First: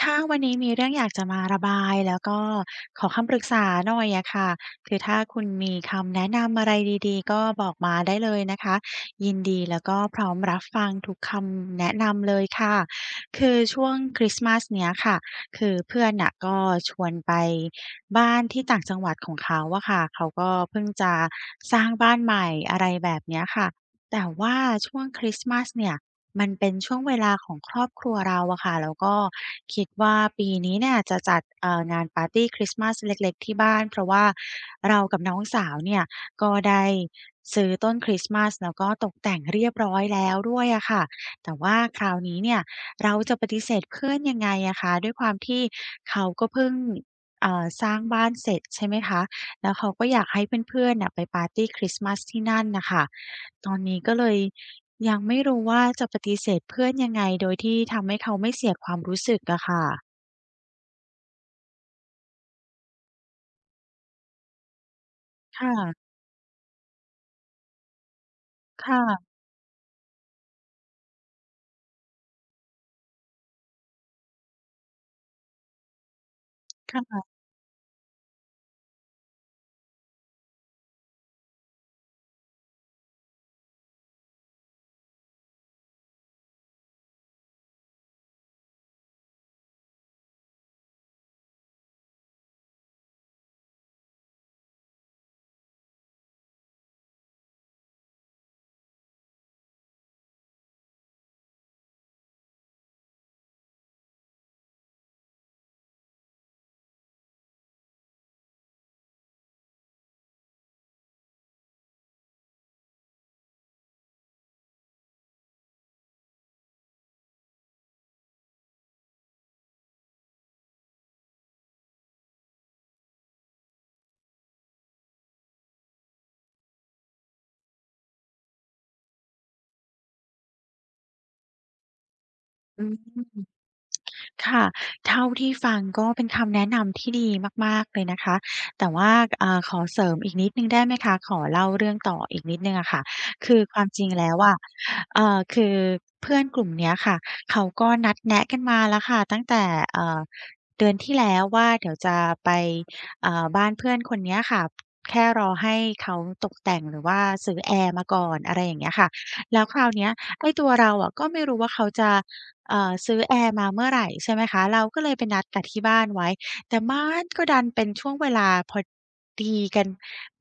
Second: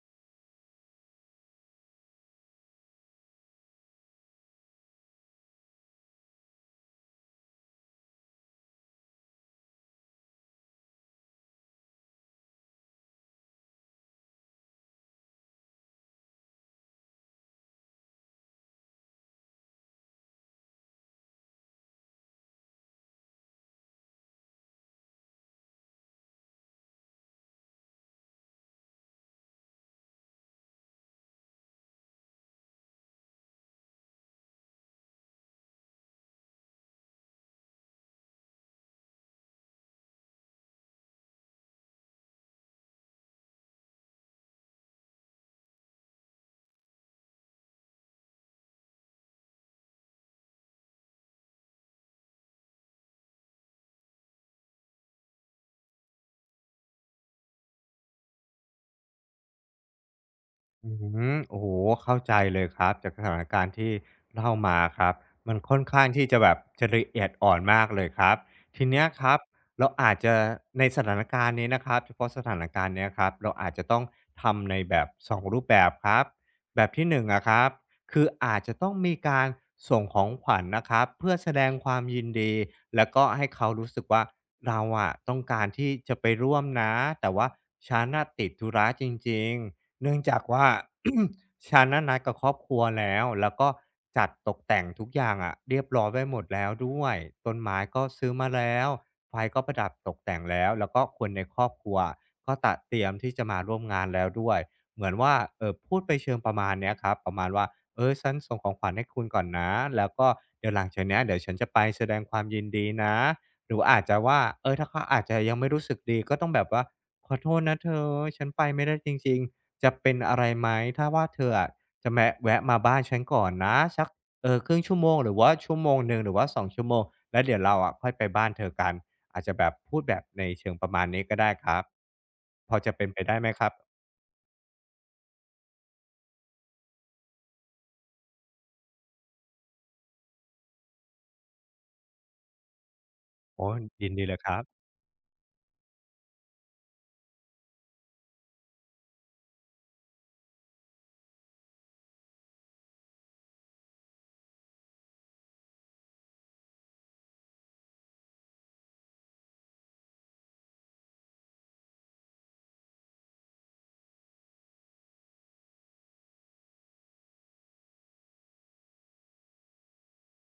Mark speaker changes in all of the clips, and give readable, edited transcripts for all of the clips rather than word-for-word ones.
Speaker 1: ค่ะวันนี้มีเรื่องอยากจะมาระบายแล้วก็ขอคำปรึกษาหน่อยอะค่ะคือถ้าคุณมีคำแนะนำอะไรดีๆก็บอกมาได้เลยนะคะยินดีแล้วก็พร้อมรับฟังทุกคำแนะนำเลยค่ะคือช่วงคริสต์มาสเนี้ยค่ะคือเพื่อนน่ะก็ชวนไปบ้านที่ต่างจังหวัดของเขาอะค่ะเขาก็เพิ่งจะสร้างบ้านใหม่อะไรแบบเนี้ยค่ะ แต่ว่าช่วงคริสต์มาสเนี่ยมันเป็นช่วงเวลาของครอบครัวเราอะค่ะแล้วก็คิดว่าปีนี้เนี่ยจะจัดงานปาร์ตีคริสต์มาสเล็กๆที่บ้านเพราะว่าเรากับน้องสาวเนี่ยก็ได้ซื้อต้นคริสต์มาสแล้วก็ตกแต่งเรียบร้อยแล้วด้วยอะค่ะแต่ว่าคราวนี้เนี่ยเราจะปฏิเสธเพื่อนยังไงอะคะด้วยความที่เขาก็เพิ่งสร้างบ้านเสร็จใช่ไหมคะแล้วเขาก็อยากให้เพื่อนๆน่ะไปปาร์ตีคริสต์มาสที่นั่นน่ะค่ะ ตอนนี้ก็เลยยังไม่รู้ว่าจะปฏิเสธเพื่อนยังไงโดยที่ทำให้เขาไม่เสียความรู้สึกอะค่ะ
Speaker 2: อืโอ้โหเข้าใจเลยครับจากสถานการณ์ที่เล่ามาครับมัน
Speaker 1: ค่ะ
Speaker 2: ค่อนข้างที่จะแบบจะละเอียดอ่อนมากเลยครับทีเนี้ยค
Speaker 1: ค่ะ
Speaker 2: รับเราอาจจะในสถานการณ์นี้นะครับเฉพาะสถานการณ์เนี้ยครับเราอาจจะต้องทำในแบบสองรูปแบบครับแบบ
Speaker 1: ค
Speaker 2: ที่หนง
Speaker 1: ่ะ
Speaker 2: อะครับคืออาจจะต้องมีการส่งของขวัญนะครับเพื่อแสดงความยินดีแล้วก็ให้เขารู้สึกว่าเราอะต้องการที่จะไปร่วมนะแต่ว่าฉันน่ะติดธุระจริงๆ เนื่องจากว่า ฉันน่ะนัดกับครอบครัวแล้ว แล้วก็จัดตกแต่งทุกอย่างอะเรียบร้อยไว้หมดแล้วด้วยต้นไม้ก็ซื้อมาแล้วไฟก็ประดับตกแต่งแล้วแล้วก็คนในครอบครัวก็ตัะเตรียมที่จะมาร่วมงานแล้วด้วยเหมือนว่าพูดไปเชิงประมาณเนี้ยครับประมาณว่าฉันส่งของขวัญให้คุณก่อนนะแล้วก็เดี๋ยวหลังจากเนี้ยเดี๋ยวฉันจะไปแสดงความยินดีนะหรืออาจจะว่าถ้าเขาอาจจะยังไม่รู้สึกดีก็ต้องแบบว่าขอโทษนะเธอฉันไปไม่ได้จริงๆ จะเป็นอะไรไหมถ้าว่าเธออะจะแวะมาบ้านฉันก่อนนะสักเออครึ่อชั่วโมงหรือว่าชั่วโมงหนึ่งหรือว่าสองชั่วโมงแล้วเดี๋ยวเราอะค่อยไปบ้านเธอกันอาจจะแบบพูดแบบในเชิงประมาณนี้ก็ได้ครับพอ
Speaker 1: อื
Speaker 2: จะเป็นไปได้
Speaker 1: ม
Speaker 2: ไหมครับ
Speaker 1: ค่ะเท่าที่ฟังก็เป็นคำแนะนำที่ดีมากๆเลยนะคะแต่ว่าขอเสริมอีกนิดหนึ่งได้ไหมคะขอเล่าเรื่องต่ออีกนิดหนึ่งอะค่ะคือ
Speaker 2: โอ้
Speaker 1: ความจริ
Speaker 2: ยิ
Speaker 1: ง
Speaker 2: นดี
Speaker 1: แล้
Speaker 2: เล
Speaker 1: ว
Speaker 2: ยค
Speaker 1: อะ
Speaker 2: รับ
Speaker 1: คือเพื่อนกลุ่มเนี้ยค่ะเขาก็นัดแนะกันมาแล้วค่ะตั้งแต่เอ่อเดือนที่แล้วว่าเดี๋ยวจะไปเอ่าบ้านเพื่อนคนเนี้ยค่ะแค่รอให้เขาตกแต่งหรือว่าซื้อแอร์มาก่อนอะไรอย่างเงี้ยค่ะแล้วคราวเนี้ยไอ้ตัวเราอะก็ไม่รู้ว่าเขาจะ ซื้อแอร์มาเมื่อไหร่ใช่ไหมคะเราก็เลยไปนัดกับที่บ้านไว้แต่มันก็ดันเป็นช่วงเวลาพอดีกัน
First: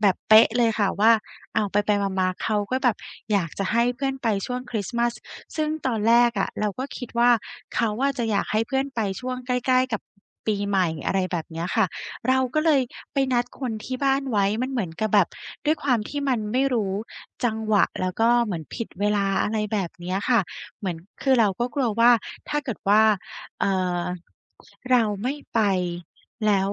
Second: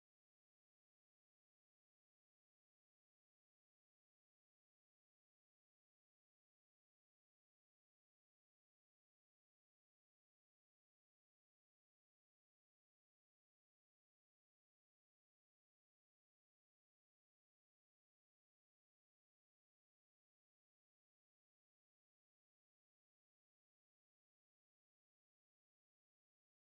Speaker 1: แบบเป๊ะเลยค่ะว่าอ้าวไปๆมาๆเขาก็แบบอยากจะให้เพื่อนไปช่วงคริสต์มาสซึ่งตอนแรกอะเราก็คิดว่าเขาอะจะอยากให้เพื่อนไปช่วงใกล้ๆกับปีใหม่อะไรแบบเนี้ยค่ะเราก็เลยไปนัดคนที่บ้านไว้มันเหมือนกับแบบด้วยความที่มันไม่รู้จังหวะแล้วก็เหมือนผิดเวลาอะไรแบบเนี้ยค่ะ เหมือนคือเราก็กลัวว่าถ้าเกิดว่าเอ่อเราไม่ไปแล้ว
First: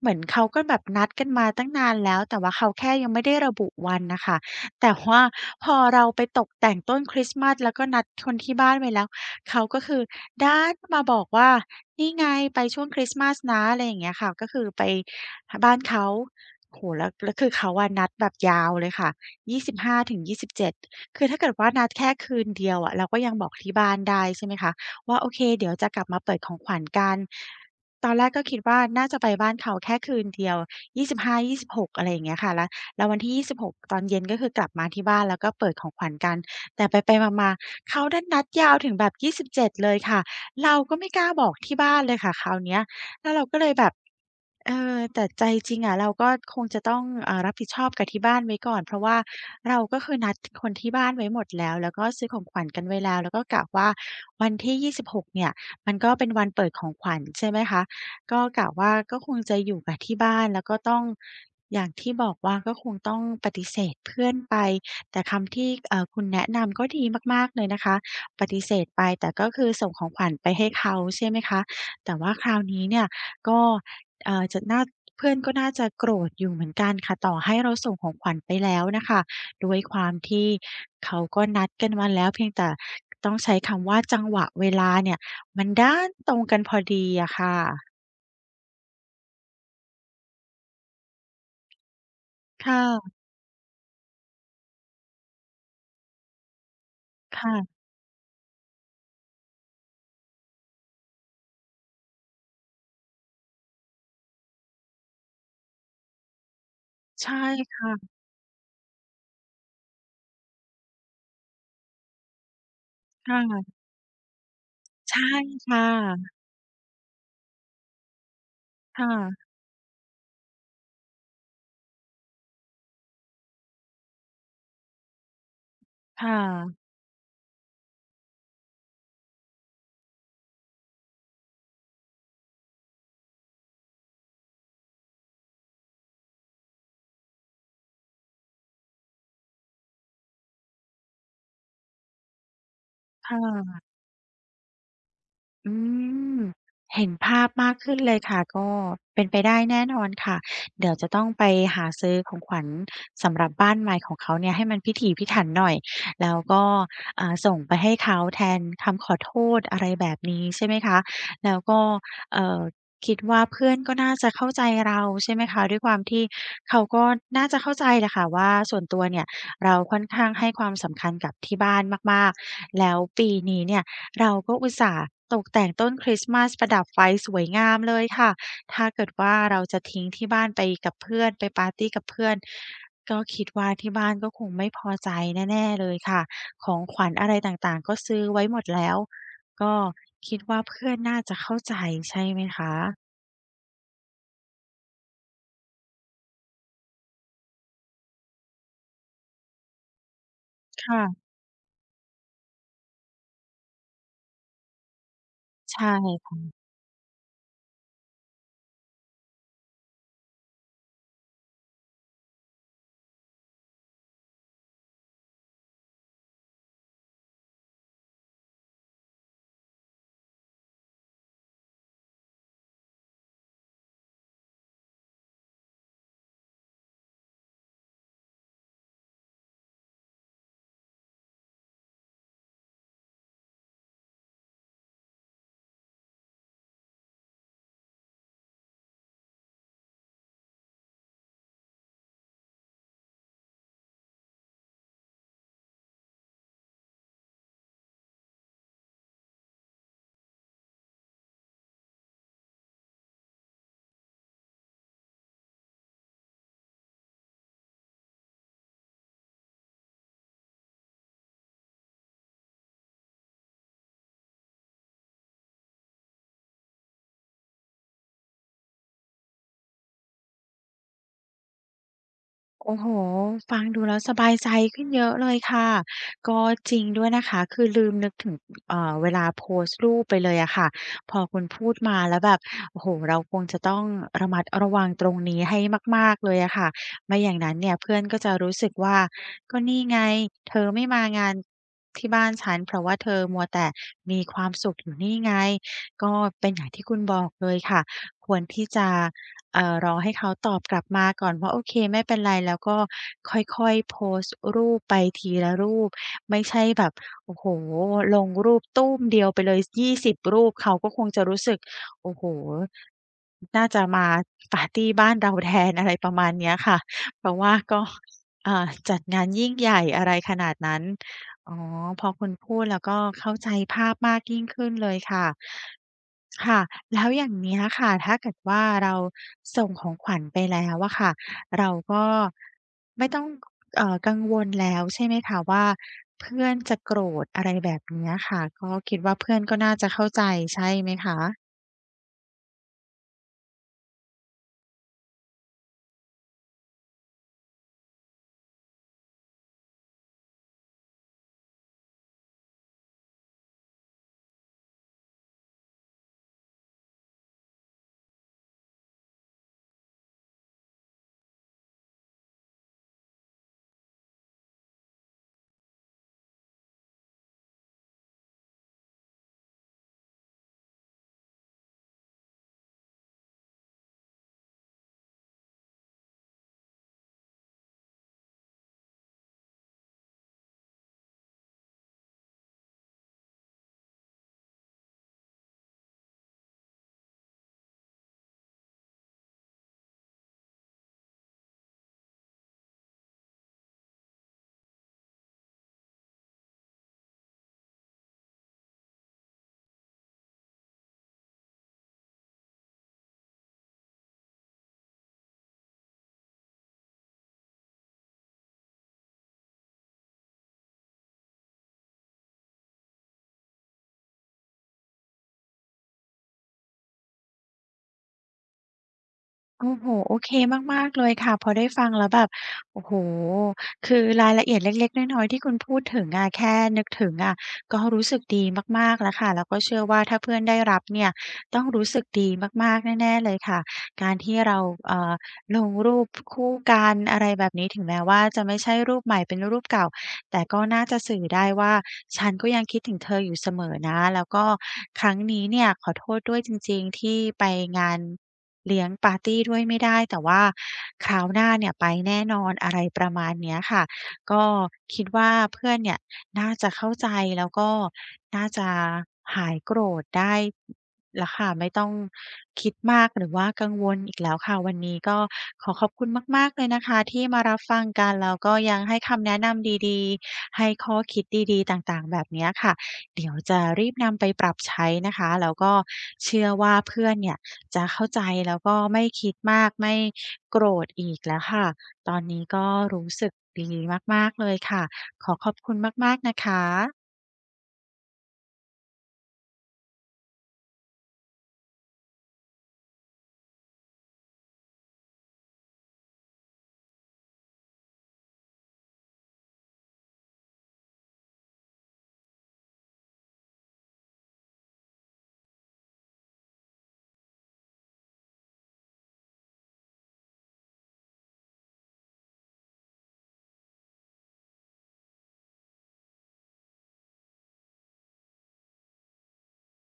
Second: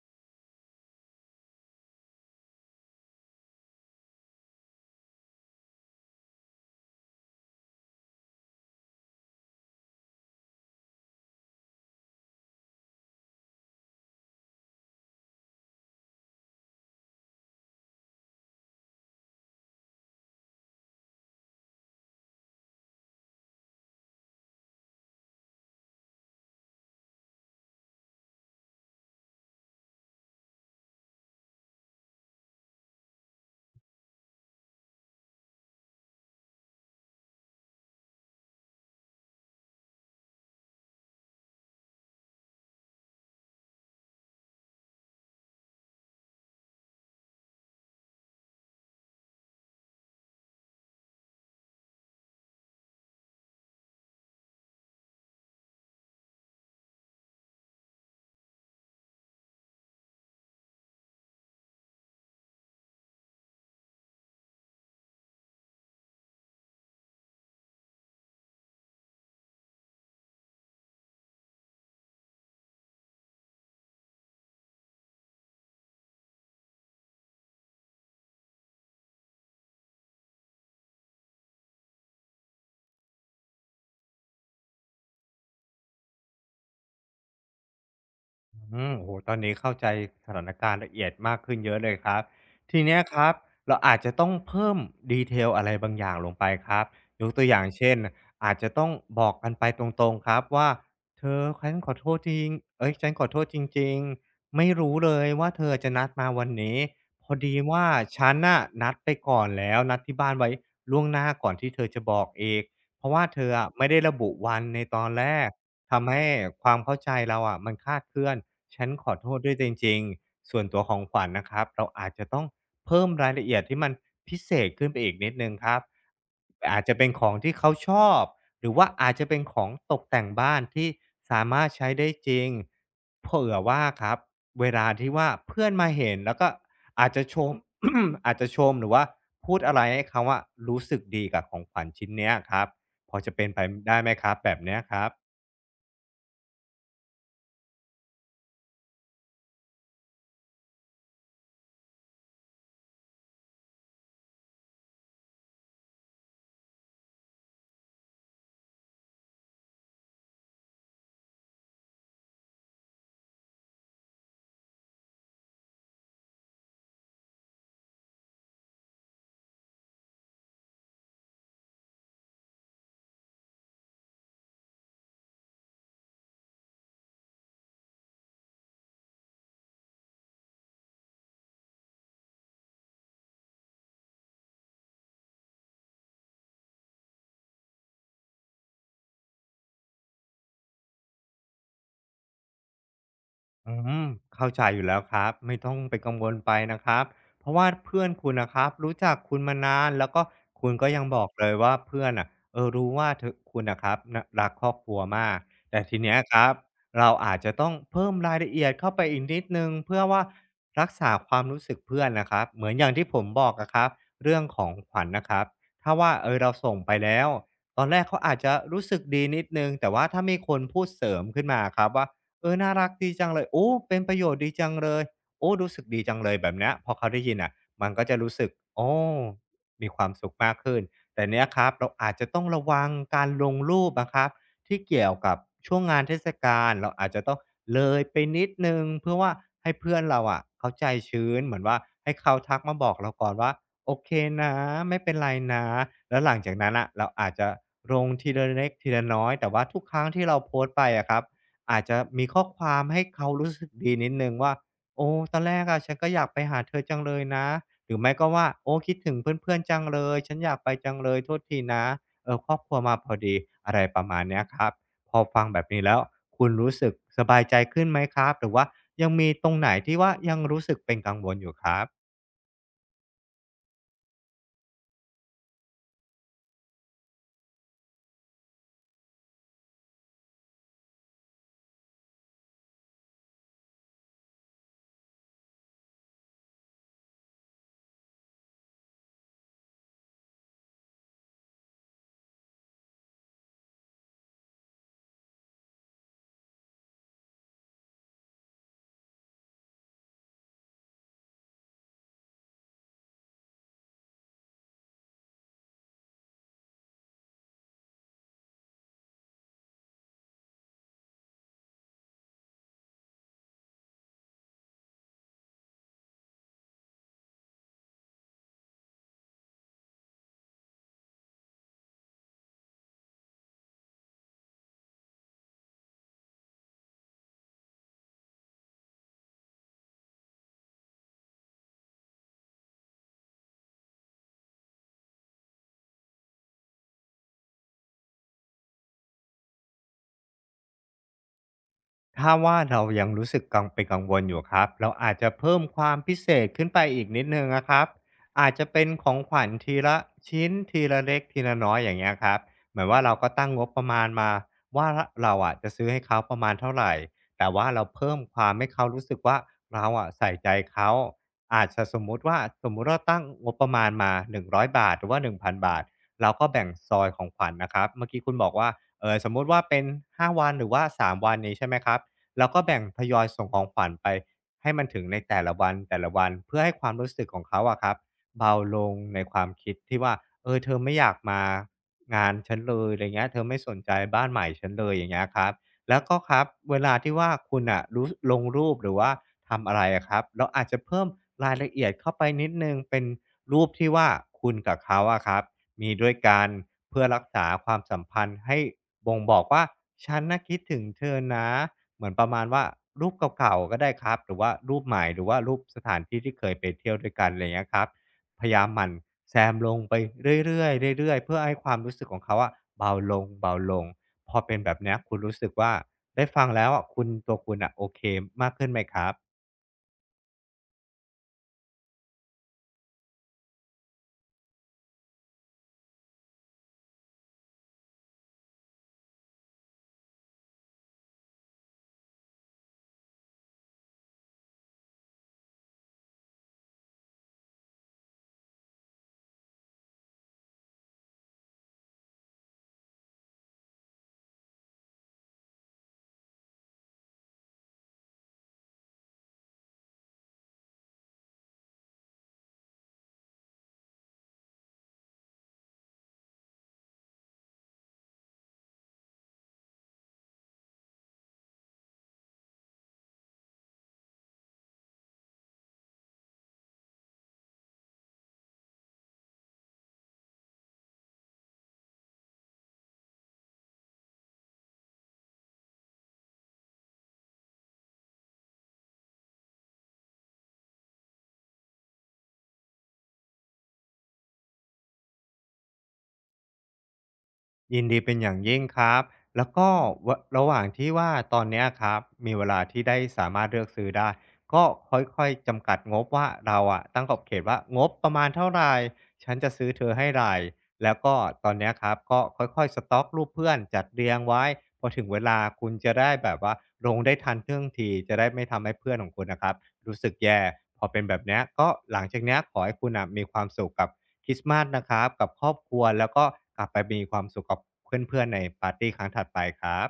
Speaker 1: เหมือนเขาก็แบบนัดกันมาตั้งนานแล้วแต่ว่าเขาแค่ยังไม่ได้ระบุวันน่ะค่ะแต่ว่าพอเราไปตกแต่งต้นคริสต์มาสแล้วก็นัดคนที่บ้านไว้แล้วเขาก็คือดันมาบอกว่านี่ไงไปช่วงคริสต์มาสนะอะไรอย่างเงี้ยค่ะก็คือไปหบ้านเขาโอ้โฮแล้วคือเขาอะนัดแบบยาวเลยค่ะ25-27 คือถ้าเกิดว่านัดแค่คืนเดียวอะเราก็ยังบอกที่บ้านได้ใช่ไหมคะว่าโอเคเดี๋ยวจะกลับมาเปิดของขวัญกันตอนแรกก็คิดว่าน่าจะไปบ้านเขาแค่คืนเดียวยี่สิบหายี่สิบหกอะไรอย่างเงี้ยค่ะแล้ววันที่ยี่สิบหกตอนเย็นก็คือกลับมาที่บ้านแล้วก็เปิดของขวัญกันแต่ไปๆมาๆเขาดันนัดยาวถึงแบบยี่สิบเจ็ดเลยค่ะเราก็ไม่กล้าบอกที่บ้านเลยค่ะคราวเนี้ยแล้วเราก็เลยแบบ เออแต่ใจจริงอะเราก็คงจะต้องรับผิดชอบกับที่บ้านไว้ก่อนเพราะว่าเราก็คือนัดคนที่บ้านไว้หมดแล้วแล้วก็ซื้อของขวัญกันไว้แล้วแล้วก็กะว่าวันที่26เนี่ยมันก็เป็นวันเปิดของขวัญใช่ไหมคะก็กะว่าก็คงจะอยู่กับที่บ้านแล้วก็ต้องอย่างที่บอกว่าก็คงต้องปฏิเสธเพื่อนไปแต่คำที่คุณแนะนำก็ดีมากๆเลยนะคะปฏิเสธไปแต่ก็คือส่งของขวัญไปให้เขาใช่ไหมคะแต่ว่าคราวนี้เนี่ยก็ เอ่อจะน่าเพื่อนก็น่าจะโกรธอยู่เหมือนกันค่ะต่อให้เราส่งของขวัญไปแล้วน่ะค่ะด้วยความที่เขาก็นัดกันมาแล้วเพียงแต่ต้องใช้คำว่าจังหวะเวลาเนี่ยมันด้านตรงกันพอดีอะค่ะ
Speaker 2: โอ้โตอนนี้เข้าใจสถานการณ์ละเอียดมากขึ้นเยอะเลยครับ ทีเนี้ย
Speaker 1: ค่ะ
Speaker 2: ครับ เราอาจจะต้องเพิ่มดีเทลอะไรบางอย่างลงไปครับยกตัวอย่าง
Speaker 1: ค่ะ
Speaker 2: เช่นอาจจะต้องบอกกันไปตรงๆครับว่าเธอฉันขอโทษจริงเอ๊ยฉันขอโทษจริงๆ ไม่รู้เลยว่าเธอจะนัดมาวันนี้พอ
Speaker 1: ใช่
Speaker 2: ดีว่า
Speaker 1: ค่ะ
Speaker 2: ฉันน่ะนัดไปก่อนแล้วนัดที่บ้านไว้ล่วงหน้าก่อนที่เธอจะบอกเอีกเพราะว่า
Speaker 1: ค
Speaker 2: เธอ
Speaker 1: ่ะ
Speaker 2: อะไม่ได้ระบุวันในตอน
Speaker 1: ใช่
Speaker 2: แรก
Speaker 1: ค่
Speaker 2: ทำให้
Speaker 1: ะ
Speaker 2: ความเข้าใจเราอะมันคลาดเคลื่อนฉัน
Speaker 1: ค
Speaker 2: ขอโทษ
Speaker 1: ่ะ
Speaker 2: ด้วยจริงๆส่วนตัวของขวัญนะครับเราอาจจะต้องเพิ่มรายละเอียดที่มันพิเศษขึ้นไปอีกนิดหนึ่งครับ
Speaker 1: ค่
Speaker 2: อาจ
Speaker 1: ะ
Speaker 2: จะเป็นของที่เขาชอบหรือว่าอาจจะเป็นของตกแต่งบ้านที่สามารถใช้ได้จริงเผื่อว่าครับเวลาที่ว่าเพื่อนมาเห็นแล้วก็อาจจะชม อาจจะชมหรือว่าพูดอะไรให้เขาว่ารู้สึกดีกับของขวัญชิ้นเนี้ยครับพอจะ
Speaker 1: ค่
Speaker 2: เป็นไป
Speaker 1: ะ
Speaker 2: ได้ไหมครับแบบเนี้ยครับ
Speaker 1: อืมเห็นภาพมากขึ้นเลยค่ะก็เป็นไปได้แน่นอนค่ะเดี๋ยวจะต้องไปหาซื้อของขวัญสำหรับบ้านใหม่ของเขาเนี่ยให้มันพิถีพิถันหน่อยแล้วก็ส่งไปให้เขาแทนคำขอโทษอะไรแบบนี้ใช่ไหมคะแล้วก็เอ่อคิดว่าเพื่อนก็น่าจะเข้าใจเราใช่ไหมคะด้วยความที่เขาก็น่าจะเข้าใจแหละค่ะว่าส่วนตัวเนี่ยเราค่อนข้างให้ความสำคัญกับที่บ้านมากๆแล้วปีนี้เนี่ย เราก็อุตส่าห์ตกแต่งต้นคริสต์มาสประดับไฟสวยงามเลยค่ะ ถ้าเกิดว่าเราจะทิ้งที่บ้านไปกับเพื่อนไปปาร์ตีกับเพื่อนก็คิดว่าที่บ้านก็คงไม่พอใจแน่ๆเลยค่ะของขวัญอะไรต่างๆก็ซื้อไว้หมดแล้วก็คิดว่าเพื่อนน่าจะเข้าใจใช่ไหมคะ
Speaker 2: อืมเข้าใจอยู่แล้วครับไม่ต้องไปกังวลไปนะครับเพราะว่าเพื่อนคุณนะครับรู้จักคุณมานานแล้วก็คุณก็ยังบอก
Speaker 1: ค่ะ
Speaker 2: เลยว่าเพื่อนอ่ะรู้ว่าเธอคุณนะครับนะรักครอบครัวมาก
Speaker 1: ใช
Speaker 2: แต่ทีเนี้ยค
Speaker 1: ่
Speaker 2: รับเราอาจจะต้องเพิ่มรายละเอียดเข้าไปอีกนิดนึงเพื่อว่ารักษาความรู้สึกเพื่อนนะครับเหมือนอย่างที่ผมบอกอะครับเรื่องของขวัญนะครับถ้าว่าเราส่งไปแล้วตอนแรกเขาอาจจะรู้สึกดีนิดนึงแต่ว่าถ้ามีคนพูดเสริมขึ้นมาครับว่า น่ารักดีจังเลยโอ้เป็นประโยชน์ดีจังเลยโอ้รู้สึกดีจังเลยแบบเนี้ยพอเขาได้ยินน่ะมันก็จะรู้สึกโอ้มีความสุขมากขึ้นแต่เนี้ยครับเราอาจจะต้องระวังการลงรูปอะครับที่เกี่ยวกับช่วงงานเทศกาลเราอาจจะต้องเลยไปนิดหนึ่งเพื่อว่าให้เพื่อนเราอะเขาใจชื้นเหมือนว่าให้เขาทักมาบอกเราก่อนว่าโอเคนะไม่เป็นไรนะแล้วหลังจากนั้นน่ะเราอาจจะลงทีละเล็กทีละน้อยแต่ว่าทุกครั้งที่เราโพสต์ไปอะครับ อาจจะมีข้อความให้เขารู้สึกดีนิดหนึ่งว่าโอ้ตอนแรกอะฉันก็อยากไปหาเธอจังเลยนะหรือไม่ก็ว่าโอ้คิดถึงเพื่อนๆจังเลยฉันอยากไปจังเลยโทษทีนะครอบครัวมาพอดีอะไรประมาณเนี้ยครับพอฟังแบบนี้แล้วคุณรู้สึกสบายใจขึ้นไหมครับหรือว่ายังมีตรงไหนที่ว่ายังรู้สึกเป็นกังวลอยู่ครับ
Speaker 1: โอ้โฮฟังดูแล้วสบายใจขึ้นเยอะเลยค่ะ ก็จริงด้วยนะคะ คือลืมนึกถึงเวลาโพสต์รูปไปเลยอะค่ะ พอคุณพูดมาแล้วแบบโอ้โฮเราคงจะต้องระมัดระวังตรงนี้ให้มากๆเลยอะค่ะไม่อย่างนั้นเนี่ยเพื่อนก็จะรู้สึกว่าก็นี่ไงเธอไม่มางานที่บ้านฉันเพราะว่าเธอมัวแต่มีความสุขอยู่นี่ไงก็เป็นอย่างที่คุณบอกเลยค่ะควรที่จะ รอให้เขาตอบกลับมาก่อนว่าโอเคไม่เป็นไรแล้วก็ค่อยๆโพสต์รูปไปทีละรูปไม่ใช่แบบโอ้โฮลงรูปตู้มเดียวไปเลย20รูปเขาก็คงจะรู้สึกโอ้โฮน่าจะมาปาร์ตีบ้านเราแทนอะไรประมาณเนี้ยค่ะเพราะว่าก็จัดงานยิ่งใหญ่อะไรขนาดนั้น อ๋อพอคุณพูดแล้วก็เข้าใจภาพมากยิ่งขึ้นเลยค่ะค่ะแล้วอย่างเนี้ยค่ะถ้าเกิดว่าเราส่งของขวัญไปแล้วอะค่ะเราก็ไม่ต้องกังวลแล้วใช่ไหมคะว่าเพื่อนจะโกรธอะไรแบบเนี้ยค่ะก็คิดว่าเพื่อนก็น่าจะเข้าใจใช่ไหมคะ
Speaker 2: ถ้าว่าเรายังรู้สึกกังเป็นกังวลอยู่ครับเราอาจจะเพิ่มความพิเศษขึ้นไปอีกนิดหนึ่งนะครับอาจจะเป็นของขวัญทีละชิ้นทีละเล็กทีละน้อยอย่างเงี้ยครับเหมือนว่าเราก็ตั้งงบประมาณมาว่าเราอะจะซื้อให้เขาประมาณเท่าไหรแต่ว่าเราเพิ่มความให้เขารู้สึกว่าเราอะใส่ใจเขาอาจจะสมมุติว่าสมมุติเราตั้งงบประมาณมา100 บาทหรือว่า1,000 บาทเราก็แบ่งซอยของขวัญนะครับเมื่อกี้คุณบอกว่าเออสมมุติว่าเป็น5 วันหรือว่า3 วันนี้ใช่ไหมครับ แล้วก็แบ่งทยอยส่งของขวัญไปให้มันถึงในแต่ละวันแต่ละวันเพื่อให้ความรู้สึกของเขาอะครับเบาลงในความคิดที่ว่าเออเธอไม่อยากมางานฉันเลยอะไรเงี้ยเธอไม่สนใจบ้านใหม่ฉันเลยอย่างเงี้ยครับแล้วก็ครับเวลาที่ว่าคุณอะรู้ลงรูปหรือว่าทำอะไรอะครับเราอาจจะเพิ่มรายละเอียดเข้าไปนิดหนึ่งเป็นรูปที่ว่าคุณกับเขาอะครับมีด้วยกันเพื่อรักษาความสัมพันธ์ให้บ่งบอกว่าฉันน่ะคิดถึงเธอนะ เหมือนประมาณว่ารูปเก่าๆก็ได้ครับหรือว่ารูปใหม่หรือว่ารูปสถานที่ที่เคยไปเที่ยวด้วยกันอะไรเงี้ยครับพยายามหมั่นแซมลงไปเรื่อยๆเรื่อยๆเพื่อให้ความรู้สึกของเขาอะเบาลงเบาลงพอเป็นแบบเนี้ยคุณรู้สึกว่าได้ฟังแล้วอะคุณตัวคุณอะโอเคมากขึ้นไหมครับ
Speaker 1: โอ้โฮโอเคมากๆเลยค่ะพอได้ฟังแล้วแบบโอ้โฮคือรายละเอียดเล็กๆน้อยๆที่คุณพูดถึงอะแค่นึกถึงอะก็รู้สึกดีมากๆแล้วค่ะแล้วก็เชื่อว่าถ้าเพื่อนได้รับเนี่ยต้องรู้สึกดีมากๆแน่ๆเลยค่ะการที่เราเอ่อลงรูปคู่กันอะไรแบบนี้ถึงแม้ว่าจะไม่ใช่รูปใหม่เป็นรูปเก่า แต่ก็น่าจะสื่อได้ว่าฉันก็ยังคิดถึงเธออยู่เสมอนะแล้วก็ครั้งนี้เนี่ยขอโทษด้วยจริงๆที่ไปงานเลี้ยงปาร์ตีด้วยไม่ได้แต่ว่าคราวหน้าเนี่ยไปแน่นอนอะไรประมาณเนี้ยค่ะ ก็คิดว่าเพื่อนเนี่ยน่าจะเข้าใจแล้วก็น่าจะหายโกรธได้แล้วค่ะไม่ต้องคิดมากหรือว่ากังวลอีกแล้วค่ะวันนี้ก็ขอขอบคุณมากๆเลยนะคะที่มารับฟังกันแล้วก็ยังให้คำแนะนำดีๆให้ข้อคิดดีๆต่างๆแบบเนี้ยค่ะเดี๋ยวจะรีบนำไปปรับใช้นะคะแล้วก็เชื่อว่าเพื่อนเนี่ยจะเข้าใจแล้วก็ไม่คิดมากไม่โกรธอีกแล้วค่ะ ตอนนี้ก็รู้สึกดีมากๆเลยค่ะขอขอบคุณมากๆนะคะ
Speaker 2: ยินดีเป็นอย่างยิ่งครับ แล้วก็ระหว่างที่ว่าตอนเนี้ยครับมีเวลาที่ได้สามารถเลือกซื้อได้ก็ค่อยๆจำกัดงบว่าเราอะตั้งขอบเขตว่างบประมาณเท่าไหร่ฉันจะซื้อเธอให้ไรแล้วก็ตอนเนี้ยครับก็ค่อยๆสต๊อกรูปเพื่อนจัดเรียงไว้พอถึงเวลาคุณจะได้แบบว่าลงได้ทันท่วงทีจะได้ไม่ทำให้เพื่อนของคุณนะครับรู้สึกแย่พอเป็นแบบเนี้ยก็หลังจากเนี้ยขอให้คุณน่ะมีความสุขกับ คริสต์มาสนะครับกับครอบครัวแล้วก็กลับไปมีความสุขกับเพื่อนๆในปาร์ตีครั้งถัดไปครับ